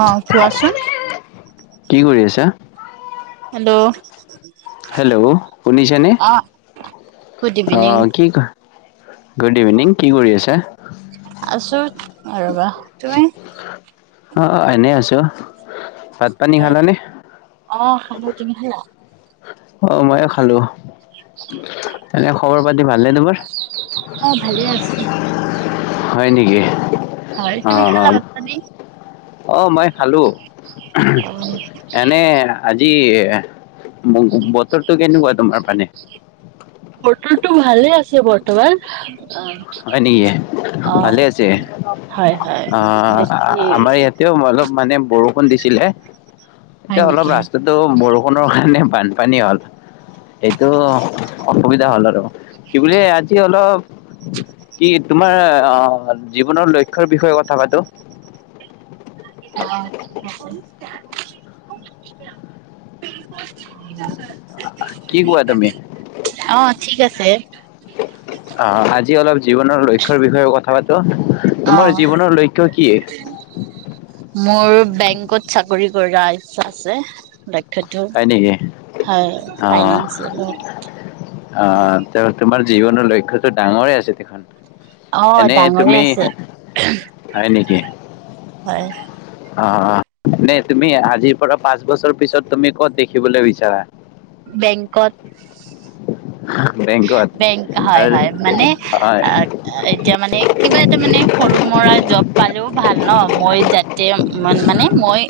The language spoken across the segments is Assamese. অহ, কোৱাচোন। কি কৰি আছা? দ' হেল্ল', শুনিছেনে? গুড ইভিনিং অহ, কি ক [inaudible] গুড ইভিনিং, কি কৰি আছা? অ', ৰ'বা। তুমি অহ, এনে আছোঁ। ভাত পানী খালানে? অহ, খালোঁ, তুমি খালা? অহ, ময়ো খালোঁ। [inaudible] এনে খবৰ পাতি ভাল অ', ভালে আছোঁ। [inaudible] হয় নেকি? [unintelligible] তুমি খালা ভাত পানী? অহ, মই খালো, অ এনে আজি [unintelligible] বতৰটো কেনেকুৱা তোমাৰ পানে? বতৰটো ভালে আছে বৰ্তমান। অ হয় নেকি? অ ভালে আছে, হয় হয় অ', বেছি আমাৰ ইয়াতেওঁ অলপ মানে বৰষুণ দিছিলে, হয় এতিয়া অলপ নেকি ৰাস্তাটো বৰষুণৰ কাৰণে বান পানী হ'ল, এইটো অসুবিধা হ'ল আৰু কি বুলি আজি অলপ কি, তোমাৰ অ', জীৱনৰ লক্ষ্যৰ বিষয়ে কথা পাতো। অহ, [unintelligible] কি কোৱা তুমি? অ [unintelligible] আহ আজি অলপ জীৱনৰ লক্ষ্যৰ বিষয়ে কথা পাতো। অ তোমাৰ জীৱনৰ লক্ষ্য কি? মোৰ বেংকত চাকৰি কৰা ইচ্ছা আছে। লক্ষ্যটো হয় নেকি, হয় অহ, ফাইনেন্সিয়েল অহ, ত' তোমাৰ জীৱনৰ লক্ষ্যটো ডাঙৰে আছে দেখোন। অ', এনে ডাঙৰেই তুমি আছে, হয় হয়। অহ, নে তুমি আজিৰ পৰা পাঁচ বছৰ পিছত তুমি ক'ত দেখিবলৈ বিচাৰা? বেংকত। [unintelligible] বেংক। হয় আৰু হয়, মানে হয় এতিয়া মানে, কিবা এটা মানে সৰু মৰা জব পালেও ভাল। ন', মই যাতে মানে মই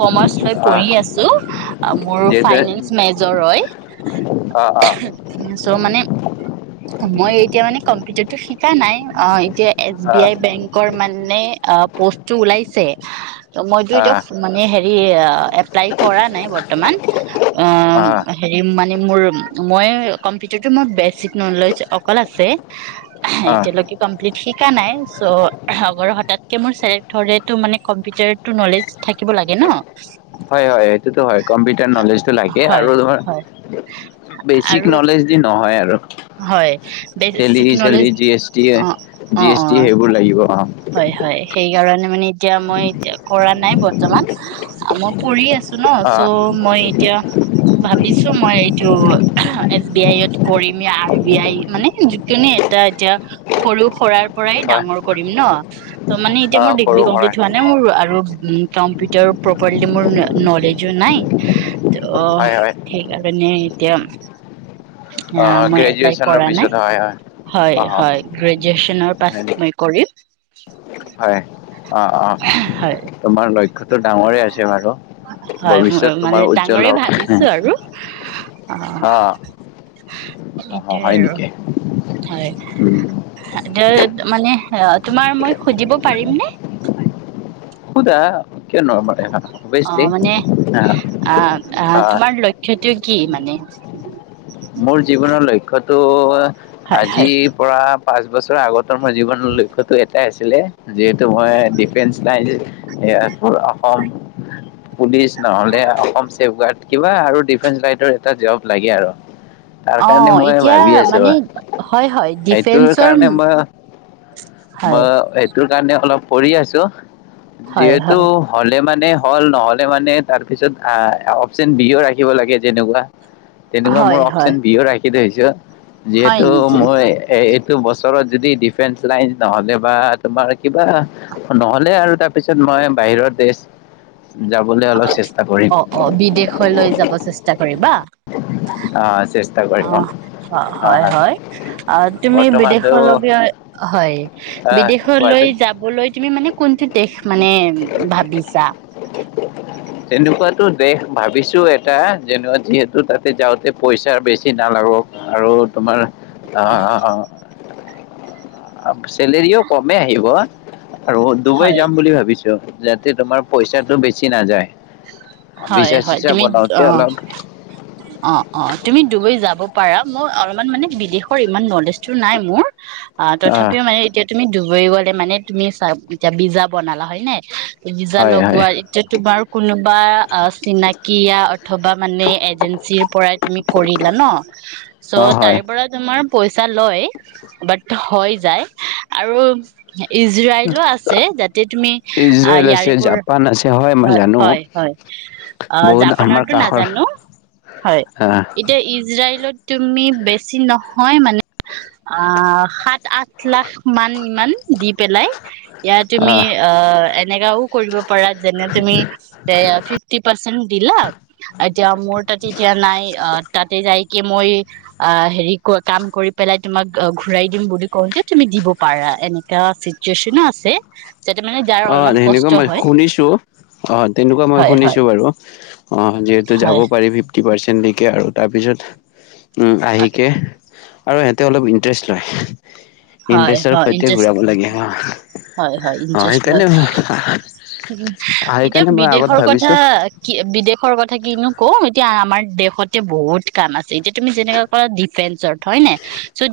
কমাৰ্চ লৈ অ পঢ়ি আছোঁ, মোৰ যিহেতু ফাইনেন্স মেজৰ হয়। অ অ চ' মানে মই এতিয়া মানে কম্পিউটাৰতটো শিকা নাই, অ', এতিয়া এছ বি অ আই বেংকৰ মানে, অ', পষ্টটো ওলাইছে। ত' মইতো এতিয়া আহ মানে হেৰি, এপ্লাই কৰা নাই বৰ্তমান। অ', আহ হেৰি মানে মোৰ মই কম্পিউটাৰতো মই বেছি নলেজ অকল আছে। আহ এতিয়ালৈকে কমপ্লিট শিকা নাই, চ' অগৰ হতাত কে মোৰ চিলেক্ট হলেটো, মানে কম্পিউটাৰটো নলেজ থাকিব লাগে ন'। হয় হয়, সেইটোতো হয়। কম্পিউটাৰ নলেজটো লাগে হয় আৰু তোমাৰ, হয় বেচিক আৰু নলেজ দি নহয় আৰু। হয় tele basic চেলি knowledge, G S T অ', জি অ', এছ টি অ', সেইবোৰ লাগিব অ অ হয় হয়, সেইকাৰণে মানে এতিয়া মই এতিয়া কৰা নাই বৰ্তমান, মই পঢ়ি আছোঁ ন', চ' মই এতিয়া ভাবিছো মই এইটো এছ বি আইত কৰিম। [unintelligible] আৰ বি আই মানে, যিকোনো এটা এতিয়া সৰু সৰা পৰাই হয় ডাঙৰ কৰিম ন'। ত', মানে এতিয়া অ মোৰ ডিগ্ৰী সৰু কমপ্লিট পৰাই হোৱা নাই মোৰ আৰু কম্পিউটাৰ প্ৰপাৰলি মোৰ নলেজো নাই অ', হয় হয় ঠিক আ নে এতিয়া অ', মই এপ্লাই গ্ৰেজুৱেশ্যনৰ কৰা নাই। পিছত হয় হয় অ হয় হয়, গ্ৰেজুৱেচনৰ হয় পাছত নেকি মই কৰিম। [inaudible] হয় [inaudible] অ', অ', হয় তোমাৰ লক্ষ্য ডাঙৰে আছে বাৰু, হয় মোৰ ভৱিষ্যত মানে তোমাৰ ডাঙৰে উজ্জ্বল হওঁক। ভাবিছো আৰু অ অ', অ', এইটোয়ে হয় আৰু নেকি? হয়। উম মানে, তোমাৰ মই সুধিব পাৰিমনে? সুদা কিয় [unintelligible] অ', মানে অ', তোমাৰ লক্ষ্যটো কি মানে? [unintelligible] মোৰ জীৱনৰ লক্ষ্য তো হয় হয় আজিৰ পৰা পাঁচ বছৰৰ আগতৰ মোৰ জীৱনৰ লক্ষ্যটো এটাই আছিলে। যিহেতু মই ডিফেন্স লাইন এই অসম পুলিচ নহলে অসম ছেফ গাৰ্ড। কিবা আৰু ডিফেন্স লাইডৰ এটা জব লাগে আৰু তাৰ কাৰণে অ', মই এতিয়া ভাবি আছো মানে হয় -হয় সেইটোৰ ডিফেন্সৰ কাৰণে মই হয়। মই সেইটোৰ কাৰণে অলপ পঢ়ি আছো। হয় যিহেতু হয় হলে মানে হ'ল নহলে মানে তাৰপিছত আহ অপচন বিও ৰাখিব লাগে যেনেকুৱা তেনেকুৱা মোৰ হয়-হয়। অপচন বিও ৰাখি থৈছো। যিহেতু মই হেৰিত বছৰত যদি ডিফেন্স লাইন নহ'লে বা তোমাৰ কিবা নহ'লে আৰু তাৰপিছত মই বাহিৰৰ দেশ যাবলৈ অলপ অ', চেষ্টা কৰিম অ', অ', বিদেশলৈ যাব চেষ্টা কৰিবা? আহ চেষ্টা কৰিম অ', অ', আহ হয়- হয় অ', তুমি বৰ্তমানতো বিদেশলৈে হয় আহ বিদেশলৈ কোৱাচোন যাবলৈ তুমি মানে কোনটো দেশ মানে ভাবিছা? তেনেকুৱাতো দেশ ভাবিছো এটা যেনো যিহেতু তাতে যাওঁতে পই ছা বেছি নালাগক আৰু তোমাৰ অ', অ', অ'। [unintelligible] চেলেৰিও কমেই আহিব। আৰু ডুবাই হয় যাম বুলি ভাবিছো। যাতে তোমাৰ পইচাটো বেছি নাযায়। হয় ভিজা -হয় চিজা তুমি বনাওতে অ', অলপ অ', অ', তুমি ডুবাই যাব পাৰা মই অলপমান মানে বিদেশৰ ইমান নলেজটো নাই মোৰ অ', আহ তথাপিও মানে এতিয়া তুমি ডু গৈ গলে মানে তুমি চা এতিয়া ভিজা বনালা, হয় নে? ভিজা হয় হয় লগোৱাৰ এতিয়া তোমাৰ কোনোবা ফা চিনাকী য়া অথবা মানে এজেঞ্চী পৰাই তুমি কৰিলা ন অ ছ' হয় তাৰে পৰা তোমা ৰ পইচা লয় বাট হৈ যায় আৰু ইজৰাইলো আছে যাতে তুমি অ', ইজৰাইল আছে ইয়াৰে পৰা, জাপান আছে মই হয়, জানো হয়, হয়। অ', বহুত আমাৰ জাপানৰটো কাষৰ নাজানো, হয়, আহ এতিয়া ইজৰাইলত তুম মি বেছি নহয় মানে অ', সাত, আঠ লাখ মান ইমান। দি পেলাই ইয়াত তুমি আহ অ', এনেকাও কৰিব পাৰা যেনে তুমি এ টি পাৰ্চেণ্ট দিলা, এতিয়া মোৰ তাত এতিয়া নাই তাতে [unintelligible] মই হেৰি কয় কাম কৰি পেলাই তোমাক ঘূৰাই দিম বুলি কওঁতে তুমি দিব পাৰা এনেকা চিটুৱেচনো আছে। যাতে মানে যাৰ অ', অলপমান সেনেকুৱা কষ্ট মই হয় শুনিছো অ', তেনেকুৱা হয় শুনিছোঁ বাৰু, অ', যিহেতু যাব হয় পাৰি ফিফটি পাৰ্চেণ্ট। [unintelligible] আৰু তাৰপিছত উম, হয় আহিকে। আৰু সিহঁতে অলপ ইণ্টাৰেষ্ট লয়। হয় ইণ্টাৰেষ্টৰ হয়, সৈতে ইনটাৰেষ্ট, ঘূৰাব লাগে অ হয় হয়, অ ইনটাৰেষ্ট লয় সেইকাৰণে এতিয়া সেইকাৰণে মই আগত বিদেশৰ কথা, ভাবিছো কি বিদেশৰ কথা কিনো কওঁ এতিয়া আমাৰ দেশতে বহুত কাম আছ এতিয়া তুমি যেনেকা কৰা ডিফেন্সৰ হয় নে, চ'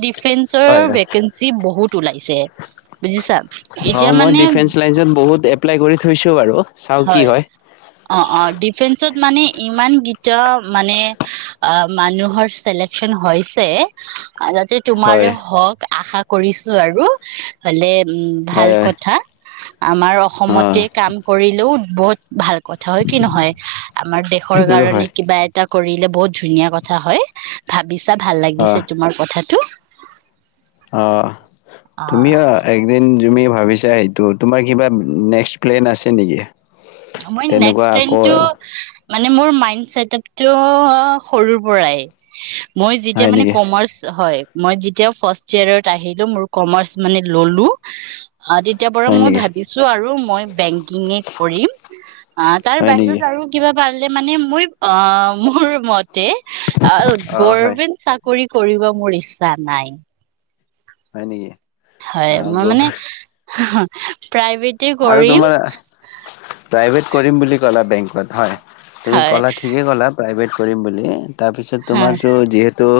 হয় ডিফেন্সৰ হয় কেঞ্চি বহুত ওলাইছে, বুজিছা অ এতিয়া মই মানে ডিফেন্স লাইনত বহুত এপ্লাই কৰি থৈছো বাৰু। চাও কি হয়। অ', অ', ডিফেন্সত মানে ইমান গিটা মানে, অ', মানুহৰ চিলেকচন হৈছে। যাতে তোমাৰে হয় হওঁক আশা কৰিছো আৰু। হলে উম, ভাল হয় হয় কথা। আমাৰ অ অসমতে কাম দিলেও বহুত ভাল কথা হয় কি নহয়, আমাৰ দেশৰ সেইটোতো কাৰণে হয় কিবা এটা কৰিলে বহুত ধুনীয়া কথা হয়, ভাবিছ ভাল অ লাগিছে তোমাৰ কথাটো। [inaudible] অ', তুমি অ', একদিন [unintelligible] ভাবিছা সেইটো তোমাৰ কিবা নেক্সট প্লেন আছে নেকি? মই নেক্সট তেনেকুৱা আকৌ প্লেণ্টটো মানে মোৰ মাইণ্ড ছেতাপ আপতটো সৰুৰ পৰাই [inaudible] মই যেতিয়া হয় মানে নেকি কমাৰ্চ হয় মই যেতিয়াও ফাৰ্ষ্ট ইয়েৰৰত আহিলো মোৰ কমাৰ্চ মানে ললো। অ' তেতিয়া পৰা হয় মই নেকি ভাবিছো আৰু মই বেংকিংয়ে কৰিম। আ তাৰ হয় নেকি বাহিৰত আৰু কিবা। পালে মানে মই অ মোৰ মত। তে অ হয় গৰভেন্ট চাকৰিত। কৰিব মোৰ ইচ্ছা নাই। হয় নেকি? হয় অ মই গম মানে। [unintelligible] আৰু কৰিম তোমাৰ প্ৰইভেট কৰিম বুলি কলা বেং কত হয়। তুমি হয় ক'লা ঠিকেই ক'লা। প্ৰাইভেট কৰিম বুলি। তাৰপিছত হয় তোমাৰতো যিহেতু।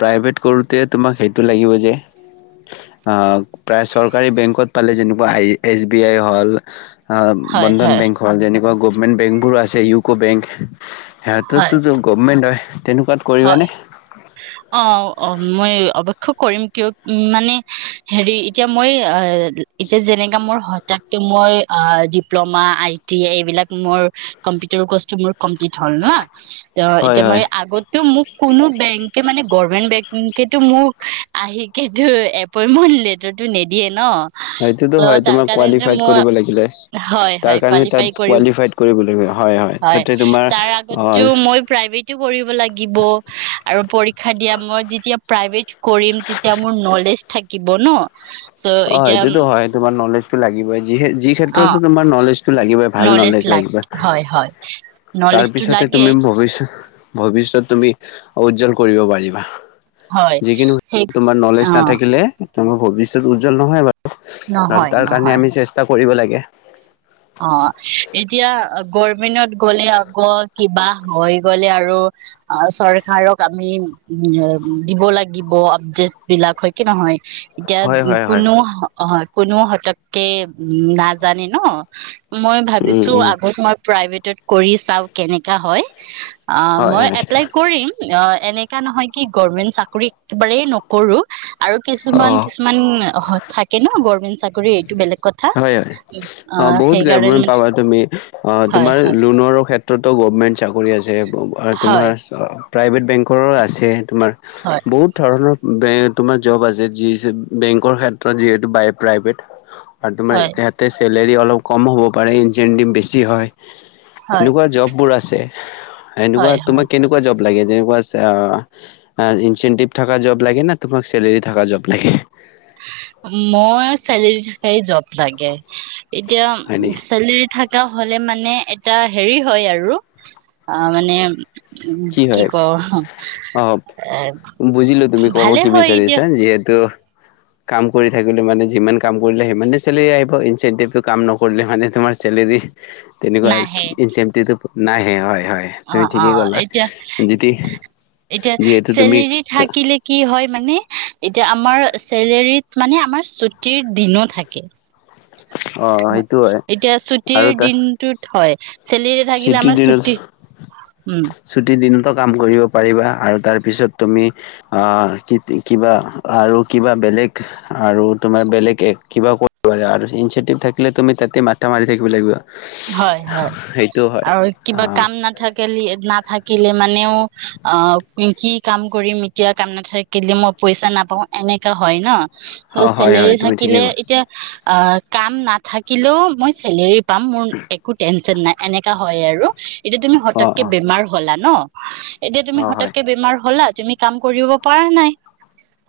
প্ৰাইভেট কৰোঁতে তোমাক সেইটো লাগিব যে প্ৰায় চৰকাৰী বেংকত পালে যেনেকুৱা হেই। এছ বি আই হ'ল। অ হয় বন্ধন হয় বেংক হ'ল যেনেকুৱা। বেংক বোৰো আছে ইউকো বেংক। সেহটোতো হয় গভমেণ্ট হয়। তেনেকুৱাত কৰিবানে হয় অ অ মই অৱ কৰিম কিয় মানে হেৰি এতিয়া মই এতিয়া যেনেকা মোৰ হতকে মই ডিপ্ল'মা আই টি এইবিলাক মোৰ কম্পিউটাৰ কৰ্চটো মোৰ কমপ্লিট হ'ল নহ ত হয় এতিয়া হয় মই আগত ত মোক কোনো বেংকে মানে গৰ্ভমেন্ট বেংকেটো মোক আহিকেতো এপইন্টমেন্ট লেটাৰটো নিদিয়ে ন। সেইটোতো হয় চ' তাৰ তোমাৰ কাৰণে কোৱালিফাই মই কৰিব লাগিলে, হয় তাৰ হয় কাৰনে কোৱালিফাই তাত কৰিব কোৱালিফাইড কৰিব লাগিব হয় হয় তাতে তোমাৰ অল ব আৰু পৰীক্ষা দিয়া মই যেতিয়া প্ৰাইভেট কৰিম যেতিয়া মোৰ নলেজ লেজ থাকিব ন চ' অ এতিয়া সেইটোতো হয় তোমাৰ নলেজটো লাগিবই যিহে যি অ ক্ষেত্ৰতো তোমাৰ নলেজটো। ভাল নলেজ লাগ লাগিব হয় হয় নলেজটো তাৰপিছতে লাগে তুমি ভৱিষ্য ভৱিষ্যত তুমি উজ্জ্বল কৰিব পাৰিবা। হয় যিকিনো সেই তোমাৰ নলেজ অ নাথাকিলে ভিবি উজ্জ্বল নহয়। নহয় তাৰ কাৰণে নহয় আমি চেষ্টা কৰোঁ। কৰিব লাগে। অ এতিয়া গৰমেনত। ক'লে আ। কিবা হৈ গ'লে আৰু চৰকাৰক আমি দিব লাগিব আপডেট বিলাক হয় কি নহয়। হয় এতিয়া হয় হয়। কোনো অ। কোনো হতকে উ নাজানে ন। [unintelligible] মই উম ভাবিছোঁ উম আগত মই প্ৰাইভেট কৰি চাওঁ কেনেকা হয়। অ হয় মই হয় এপ্লাই কৰিম। অ এনেকা নহয় কি গভমেন্ট চাকৰি একেবাৰেই নকৰোঁ। আৰু অ কিছুমান কিছুমান থাকে ন গমেন্ট চাকৰি এইটো বেলেগ কথা। হয় হয় অ বহুত সেইকাৰণে গেণ্ট মানে পাবা তুমি অ হয় তোমাৰ হয় লোনৰো ক্ষেত্ৰতো গভমেন্ট চাকৰি আছে তোমাৰ। হয়, প্ৰাইভেট বেংক। কৰোঁ আছে তোমাৰ। হয়, বহুত ধৰণৰ। বে তোমাক। জব আছে যি বেংকৰ ক্ষেত্ৰত যিহেতু বাই প্ৰাইভেট। আৰু তোমাৰ হয়, ইহতে চেলেৰী অলপ। কম হ'ব পাৰে ইনচেণ্টিভ বেছি হয়। হয়, এনেকুৱা জব বোৰ আছে। এনেকুৱা হয়, হয়। তোমাক কেনেকুৱা জব। [inaudible] চেলেৰি থকা জব লাগে। মই চেলেৰি থাকাই জব লাগে। হয় নেকি এতিয়া চেলেৰি থাকে। এটা হলে মানে এটা হেৰি হয় আৰু অ মানে। উম, কি হয় কওঁ অহ এ বুজিলো তুমি ক'ব ভালে কি হয় এতিয়া বিচাৰিছা যিহেতু কাম কৰি থাকিলে মানে যিমান কাম কৰিলে সিমানে চেলেৰি আহিব ইনচেনটিভ কাম নকৰিলে মানে তোমাৰ চেলেৰি তেনেকুৱা নাহে। ইনচেন্টিতো নাহে হয় হয় তুমি অ', অ' ঠিকেই কলা এতিয়া যদি এতিয়া যিহেতু তুমি চেলেৰি থাকিলে কি হয় মানে এতিয়া য়া আমাৰ চেলেৰত মানে আমাৰ ছুটিৰ দিনো থাকে অ সেইটো হয় এতিয়া ছুটিৰ আৰু তাৰ দিনটোত হয় চেলিৰে থাকিলে আমাৰ ছুটি উম ছুটি দিনত কাম কৰিব পাৰিবা আৰু তাৰপিছত তুমি অহ কিবা আৰু কিবা বেলেগ আৰু তোমাৰ বেলেগ কিবা কৰিব পাৰা আৰু ইনচেটিভ থাকিলে তুমি তাতে মাথা মাৰি থাকিব লাগিব লাগিবা। হয় হয় আৰু কিবা অ', কাম নাথাকিলি না থাকিলে মানেও অহ কি কাম কৰিম এতিয়া কাম নাথাকিলে মই পইচা নাপাও এনেকা হয় ন ত' অ', হয় চেলেৰি হয় তুমি ঠিকেই থাকিলে ক'লা এতিয়া অহ কাম নাথাকিলেও মই চেলেৰি পাম মোৰ একো টেনচন নাই এনেকা হয় আৰু এতিয়া তুমি অ', হতকে অ', বেমাৰ হলা। ন এতিয়া তুমি অ', হয় হতকে বেমাৰ হলা তুমি কাম কৰিব পাৰ নাই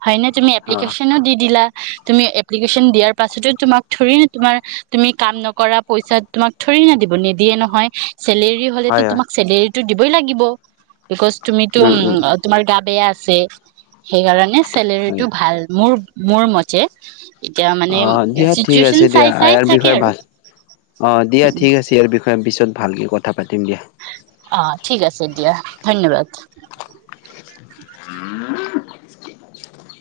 হয় নে তুমি অ', এপ্লিকেশ্যনো দি দিলা তুমি এপ্লিকেশ্যন দিয়াৰ পাছতো তোমাক ধৰি তোমাৰ তুমি কাম নকৰা পইচাত তোমাক থৰি না দিব নেদিয়ে নহয় চেলেৰি হয় হলেতো হয় তোমাক চেলেৰি টো দিবই লাগিব বিকজ্ তুমিতো উম, উম, তোমাৰ গা বেয়া আছিল যে সেইকাৰণে হয় চেলেৰিটো ভাল মোৰ মোৰ মতে এতিয়া মানে অহ দিয়া ঠিক চিটুৱেচন আছে দিয়া চাই চাই ইয়াৰ থাকে বিষয়ে আৰু ভাল অহ দিয়া ঠিক ইয়াৰ বিষয়ে পিছত ভালকে কথা পাতিম দিয়া। অ ঠিক আছে দিয়া। ধন্যবাদ। [unintelligible]